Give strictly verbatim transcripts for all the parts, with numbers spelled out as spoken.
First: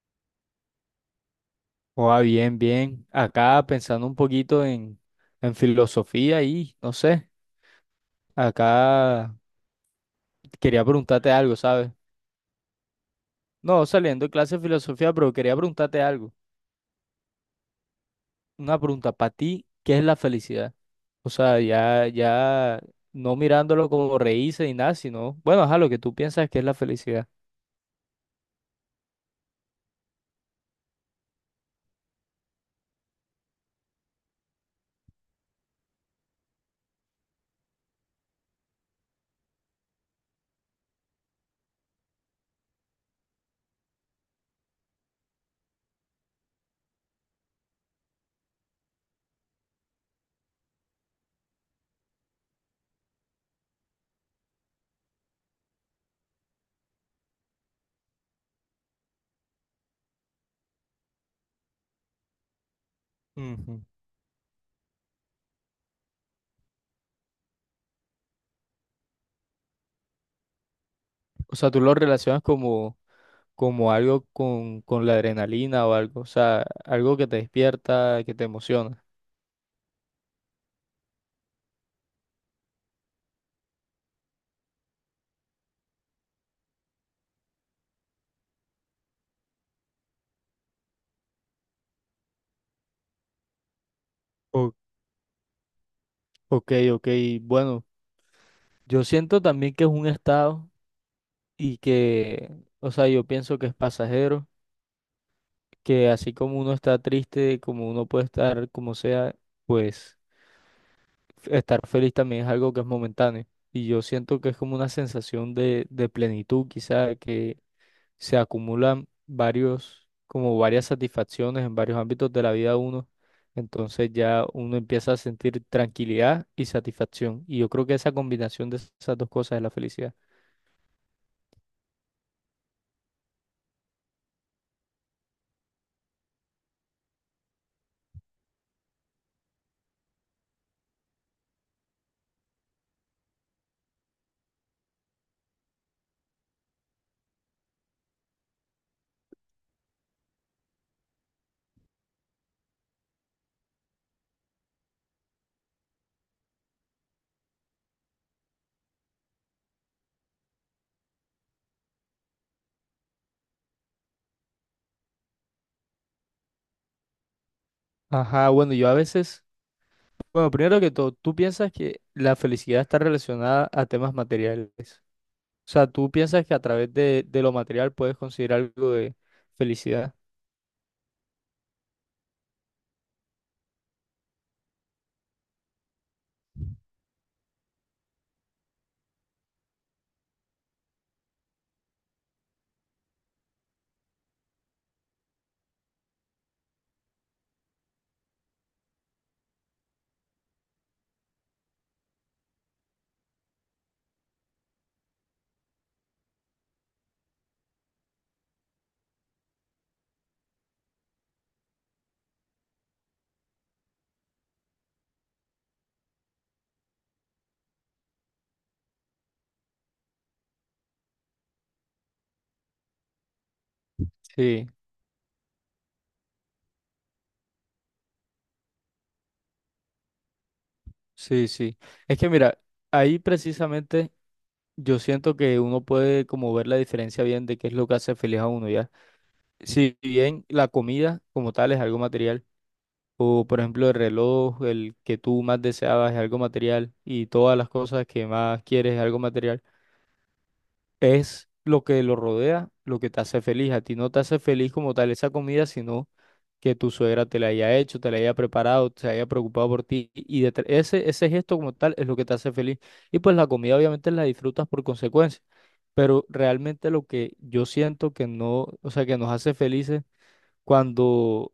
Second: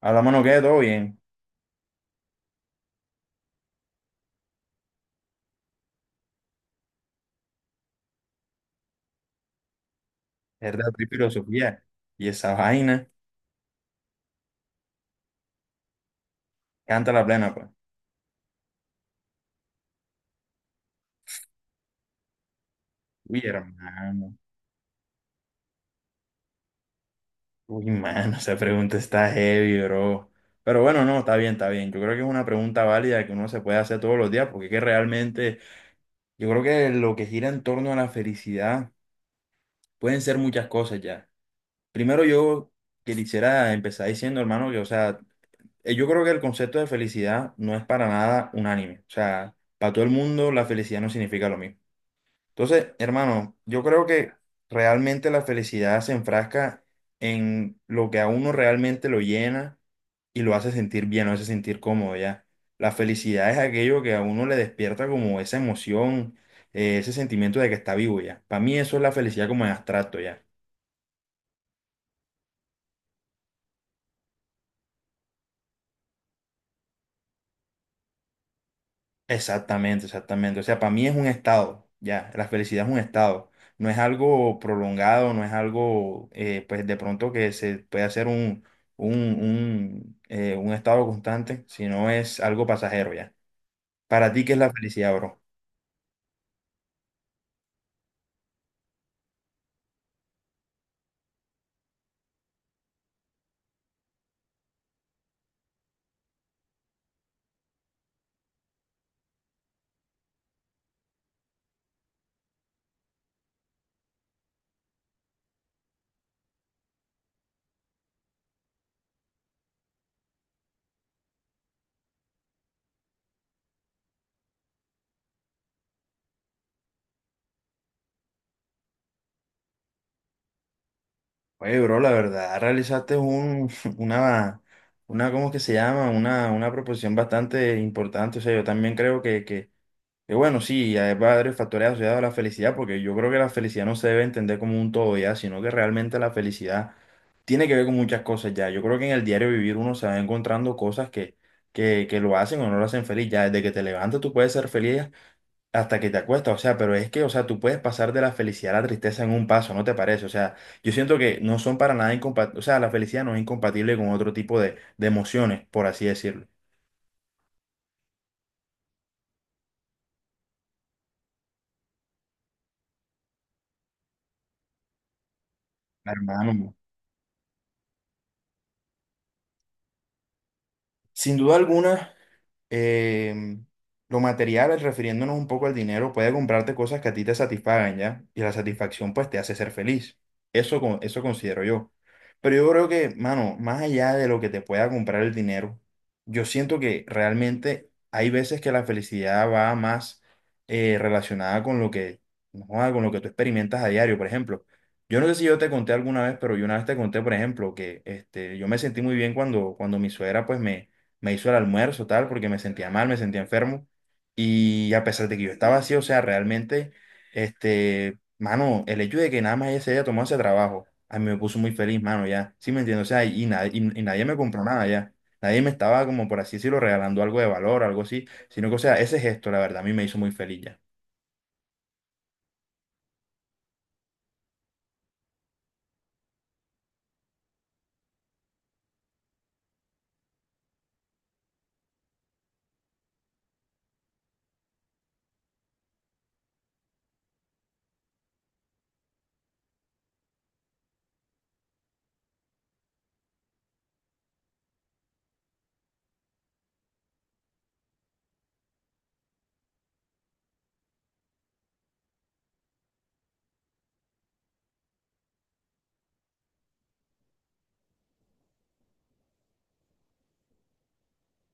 A la mano queda todo bien. Oh, bien, bien. Acá pensando un poquito en, en filosofía y no sé, acá Es de quería otra preguntarte algo, filosofía. ¿sabes? Y esa vaina, No, saliendo de clase de filosofía, pero quería preguntarte algo. canta la plena, pues. Una pregunta para ti, ¿qué es la felicidad? O sea, ya, ya no Uy, mirándolo como hermano. reírse ni nada, sino, bueno, ajá, lo que tú piensas que es la felicidad. Uy, mano, esa pregunta está heavy, bro. Pero bueno, no, está bien, está bien. Yo creo que es una pregunta válida que uno se puede hacer todos los días, porque es que realmente, yo creo que lo que gira en torno a la felicidad pueden ser muchas cosas ya. Primero, yo que quisiera empezar diciendo, hermano, que, o sea, eh, yo creo que el concepto de felicidad no es para nada unánime. O sea, para todo el mundo la felicidad no significa lo mismo. Entonces, hermano, yo creo que realmente la felicidad se enfrasca en lo que a uno realmente lo llena y lo hace sentir bien, lo hace sentir cómodo ya. La felicidad es Ujú. aquello que a uno le despierta como esa emoción, eh, ese sentimiento de que está vivo ya. Para mí eso es la felicidad como en abstracto ya. O sea, tú lo relacionas como, como algo con, con la adrenalina o algo, o sea, algo que te despierta, que te emociona. Exactamente, exactamente. O sea, para mí es un estado, ya, la felicidad es un estado. No es algo prolongado, no es algo, eh, pues de pronto que se puede hacer un, un, un, eh, un estado constante, sino es algo pasajero, ya. Para ti, ¿qué es la O- felicidad, bro? Ok, ok, bueno. Yo siento también que es un estado y que, o sea, yo pienso que es pasajero, que así como uno está triste, como uno puede estar como sea, pues f- estar feliz también es algo que es momentáneo. Y yo siento que es como una sensación de, de plenitud, quizá, que se acumulan varios, como varias satisfacciones en varios ámbitos de la vida de uno. Entonces ya uno empieza a sentir tranquilidad y satisfacción. Y yo creo que esa combinación de esas dos cosas es la felicidad. Oye, bro, la verdad, realizaste un, una, una, ¿cómo que se llama? Una, una proposición bastante importante. O sea, yo también creo que, que Y bueno, sí, ya hay varios factores asociados a la felicidad, porque yo creo que la felicidad no se debe entender como un todo ya, sino que realmente la felicidad tiene que ver con muchas cosas ya. Yo creo que en el diario vivir uno se va encontrando cosas que, que, que lo hacen o no lo hacen feliz. Ya desde que te levantas tú puedes ser feliz hasta que te acuestas. O sea, pero es que, o sea, tú puedes pasar de la felicidad a la tristeza en un paso, ¿no te parece? O sea, yo siento que no son para nada incompatibles, o sea, la felicidad no es incompatible con otro tipo de, de emociones, por así decirlo. Ajá, bueno, yo a veces bueno, primero que todo, tú piensas que la felicidad está relacionada a temas materiales. O sea, tú piensas que a Hermano. través de, de lo material puedes conseguir algo de felicidad. Sin duda alguna, em, lo material, refiriéndonos un poco al dinero, puede comprarte cosas que a ti te satisfagan, ¿ya? Y la satisfacción, pues, te hace ser feliz. Eso, con- eso considero yo. Pero yo creo que, mano, más allá de lo que te pueda comprar el dinero, yo siento que realmente hay veces que la felicidad va más eh, relacionada con lo que, no, con lo que tú experimentas a diario, por ejemplo. Yo no sé si yo te conté alguna vez, pero yo una vez te conté, por ejemplo, que este, yo me sentí muy bien cuando, cuando mi suegra, pues, me me hizo el almuerzo, tal, porque me sentía mal, me sentía enfermo. Y a pesar de que yo estaba así, o sea, realmente, este, mano, el hecho de que nada más ella se haya tomado ese trabajo, a mí me puso muy feliz, mano, ya. ¿Sí me entiendes? O sea, y, nadie y, y nadie me compró Sí, nada ya. Nadie me estaba, como por así decirlo, regalando algo de valor, algo así, sino que, o sea, ese gesto, la verdad, a mí me hizo muy feliz ya. sí, sí. Es que mira, ahí precisamente yo siento que uno puede como ver la diferencia bien de qué es lo que hace feliz a uno, ¿ya? Si bien la comida como tal es algo material, o por ejemplo el reloj, el que tú más deseabas es algo material, y todas las cosas que más quieres es algo material. Es lo que lo rodea, lo que te hace feliz. A ti no te hace feliz como tal esa comida, sino que tu suegra te la haya hecho, te la haya preparado, se haya preocupado por ti. Y detr- ese, ese gesto como tal es lo que te hace feliz. Y pues la comida obviamente la disfrutas por consecuencia. Pero realmente lo que yo siento que no, o sea, que nos hace felices cuando,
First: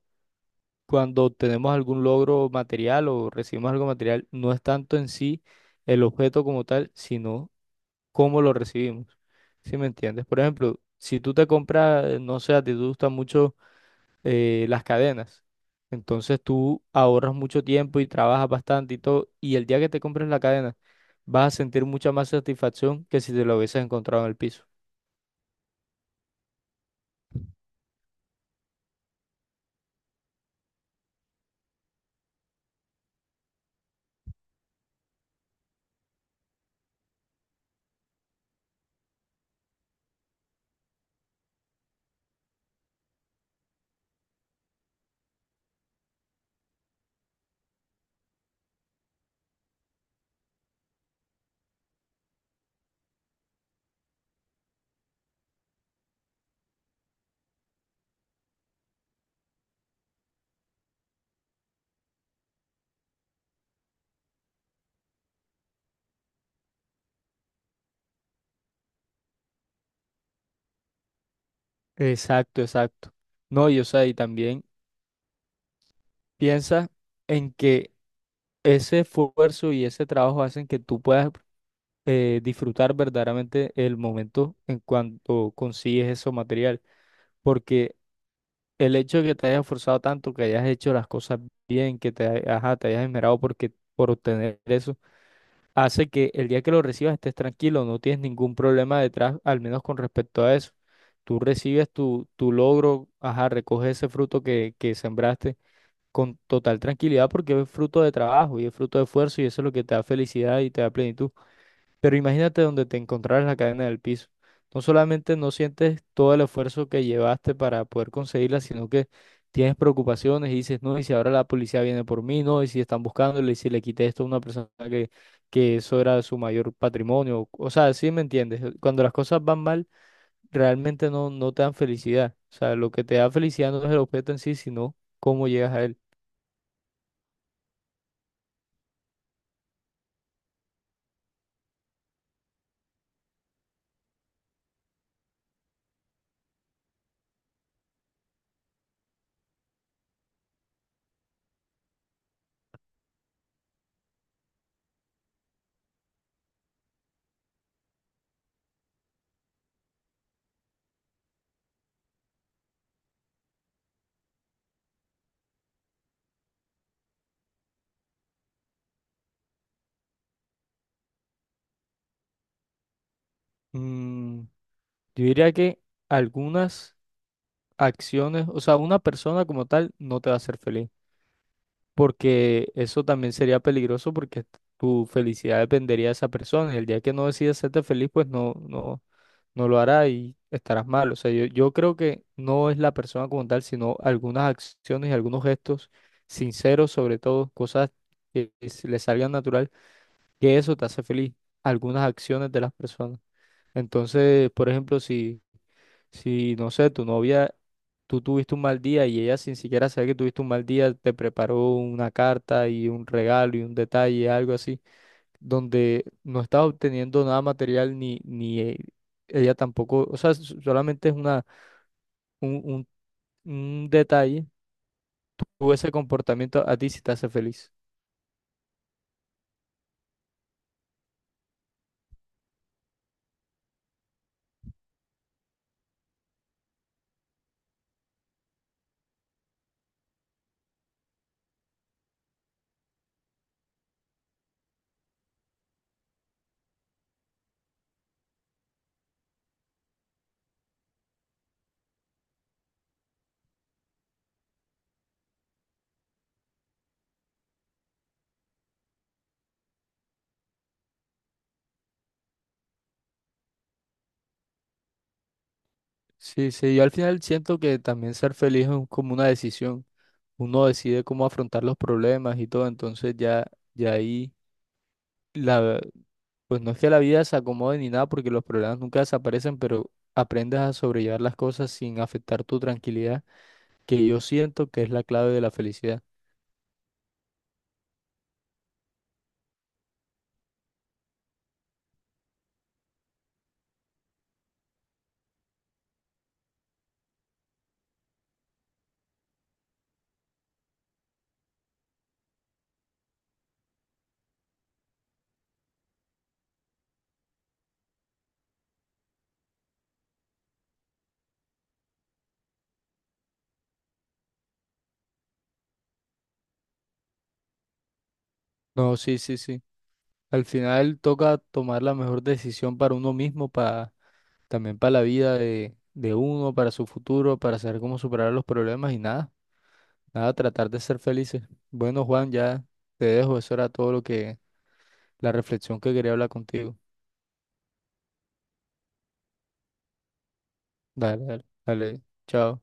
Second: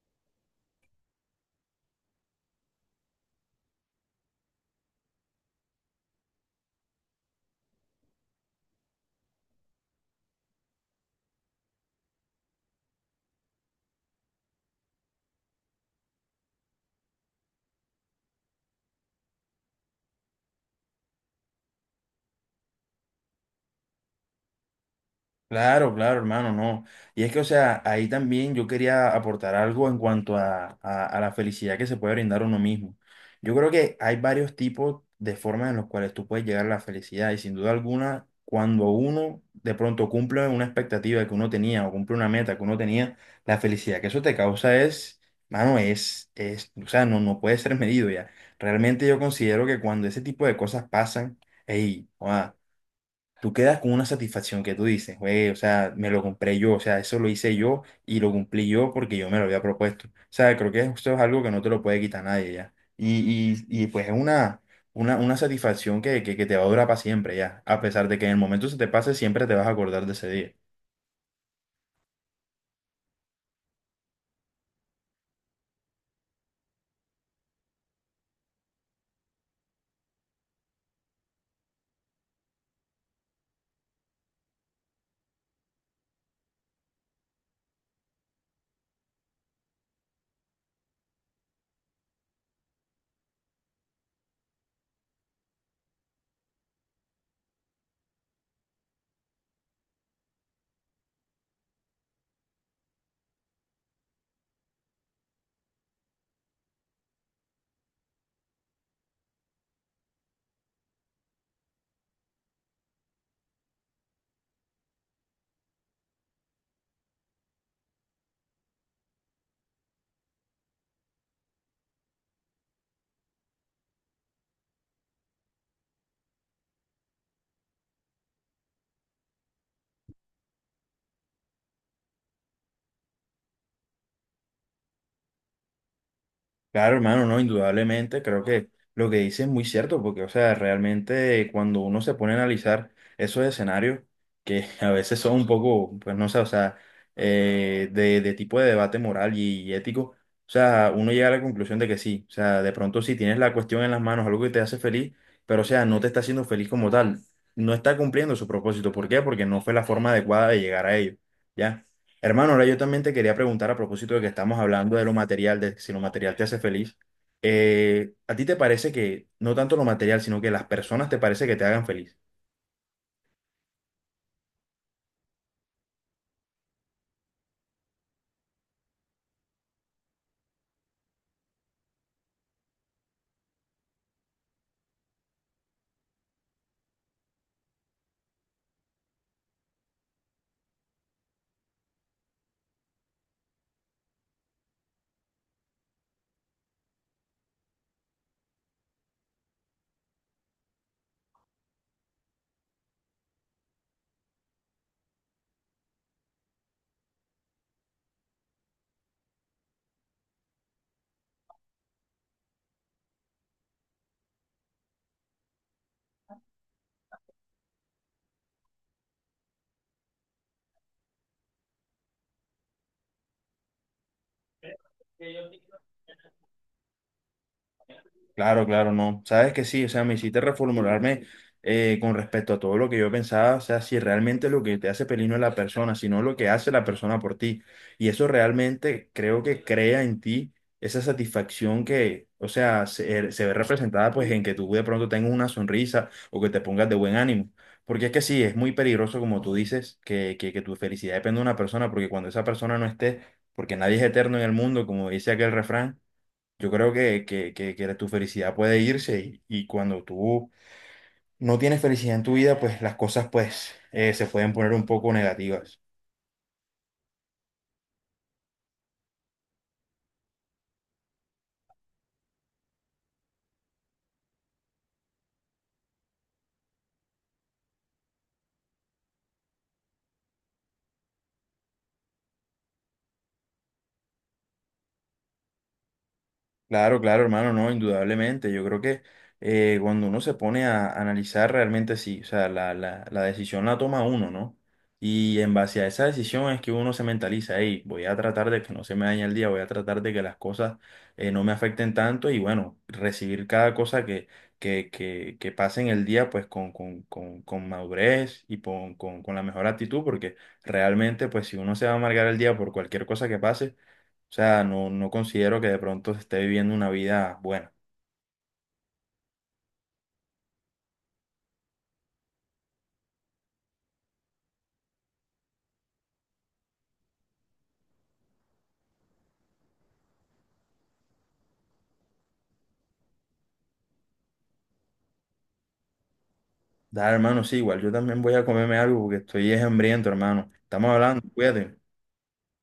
cuando tenemos algún logro material o recibimos algo material, no es tanto en sí el objeto como tal, sino cómo lo recibimos. ¿Sí me entiendes? Por ejemplo, si tú te compras, no sé, a ti te gustan mucho eh, las cadenas, entonces tú ahorras mucho tiempo y trabajas bastante y todo, y el día que te compres la cadena vas a sentir mucha más satisfacción que si te lo hubieses encontrado en el piso. Claro, claro, hermano, no. Y es que, o sea, ahí también yo quería aportar algo en cuanto a, a- a la felicidad que se puede brindar uno mismo. Yo creo que hay varios tipos de formas en las cuales tú puedes llegar a la felicidad y sin duda alguna, cuando uno de pronto cumple una expectativa que uno tenía o cumple una meta que uno tenía, la felicidad que eso te causa es, mano, es, es, o sea, no, no puede ser medido ya. Realmente yo considero que cuando ese tipo de cosas pasan, hey, tú quedas con una satisfacción que tú dices, güey, o sea, me lo compré yo, o sea, eso lo hice yo y lo cumplí yo porque yo me lo había propuesto. O sea, creo que esto es algo que no te lo puede quitar nadie ya. Y, y, y pues es una, una, una satisfacción que, que, que te va a durar para siempre ya. A pesar de que en el momento se te pase, siempre te vas a acordar de ese día. Exacto, exacto. No, y o sea, y también piensa en que ese esfuerzo y ese trabajo hacen que tú puedas eh, disfrutar verdaderamente el momento en cuanto consigues ese material. Porque el hecho de que te hayas esforzado tanto, que hayas hecho las cosas bien, que te, ha- ajá, te hayas esmerado porque, por obtener eso, hace que el día que lo recibas estés tranquilo, no tienes ningún problema detrás, al menos con respecto a eso. Tú recibes tu, tu logro, ajá, recoges ese fruto que, que sembraste con total tranquilidad porque es fruto de trabajo y es fruto de esfuerzo y eso es lo que te da felicidad y te da plenitud. Pero imagínate donde te encontraras la cadena del piso. No solamente no sientes todo el esfuerzo que llevaste para poder conseguirla, sino que tienes preocupaciones y dices, no, y si ahora la policía viene por mí, no, y si están buscándole, y si le quité esto a una persona que, que eso era su mayor patrimonio. O sea, sí me entiendes. Cuando las cosas van mal, realmente no, no te dan felicidad. O sea, lo que te da felicidad no es el objeto en sí, sino cómo llegas a él. Claro, hermano, no, indudablemente, creo que lo que dice es muy cierto, porque, o sea, realmente cuando uno se pone a analizar esos escenarios, que a veces son un poco, pues no sé, o sea, eh, de, de tipo de debate moral y, y ético, o sea, uno llega a la conclusión de que sí, o sea, de pronto si tienes la cuestión en las manos, algo que te hace feliz, pero, o sea, no te está haciendo feliz como tal, no está cumpliendo su propósito, ¿por qué? Porque no fue la forma adecuada de llegar a ello, ¿ya? Hermano, ahora yo también te quería preguntar a propósito de que estamos hablando de lo material, de si lo material te hace feliz. eh, ¿A ti te parece que no tanto lo material, sino que las personas te parece que te hagan feliz? Mm, yo diría que algunas acciones, o sea, una persona como tal no te va a hacer feliz, porque eso también sería peligroso porque tu felicidad dependería de esa persona y el día que no decidas hacerte feliz, pues no, no, no lo hará y estarás mal. O sea, yo, yo creo que no es la persona como tal, sino algunas acciones y algunos gestos sinceros, sobre todo cosas que s- le salgan natural, que eso te hace feliz, algunas acciones de las personas. Entonces, por ejemplo, si si, no sé, tu novia, tú tuviste un mal día y ella sin siquiera saber que tuviste un mal día, te preparó una carta y un regalo y un detalle, algo así, donde no estás obteniendo nada material ni, ni eh, ella tampoco, o sea, s- solamente es una, un, un, un detalle, tú ese comportamiento a ti sí te hace feliz. Claro, claro, no. Sabes que sí, o sea, me hiciste reformularme eh, con respecto a todo lo que yo pensaba, o sea, si realmente lo que te hace feliz no es la persona, sino lo que hace la persona por ti. Y eso realmente creo que crea en ti esa satisfacción que, o sea, se, se ve representada pues en que tú de pronto tengas una sonrisa o que te pongas de buen ánimo. Porque es que sí, es muy peligroso, como tú dices, que, que, que tu felicidad depende de una persona, porque cuando esa persona no esté, porque nadie es eterno en el mundo, como dice aquel refrán. Yo creo que, que, que, que tu felicidad puede irse y, y cuando tú no tienes felicidad en tu vida, pues las cosas pues eh, se pueden poner un poco negativas. Sí, sí, yo al final siento que también ser feliz es un- como una decisión. Uno decide cómo afrontar los problemas y todo, entonces ya, ya ahí. Pues no es que la vida se acomode ni nada porque los problemas nunca desaparecen, pero aprendes a sobrellevar las cosas sin afectar tu tranquilidad, que yo siento que es la clave de la felicidad. Claro, claro, hermano, no, indudablemente. Yo creo que eh, cuando uno se pone a analizar realmente sí, o sea, la, la, la decisión la toma uno, ¿no? Y en base a esa decisión es que uno se mentaliza, hey, voy a tratar de que no se me dañe el día, voy a tratar de que las cosas eh, no me afecten tanto y bueno, recibir cada cosa que, que, que, que pase en el día pues con, con, con, con madurez y con, con, con la mejor actitud, porque realmente pues si uno se va a amargar el día por cualquier cosa que pase, o sea, no, no considero que de pronto se esté viviendo una vida buena. No, sí, sí, sí. Al final toca tomar la mejor decisión para uno mismo, para también para la vida de, de uno, para su futuro, para saber cómo superar los problemas y nada, nada, tratar de ser felices. Bueno, Juan, ya te dejo. Eso era todo lo que, la reflexión que quería hablar contigo. Da, hermano, sí, igual yo también voy a comerme algo porque estoy es hambriento, hermano. Estamos hablando, Dale, dale, cuídate. dale. Chao.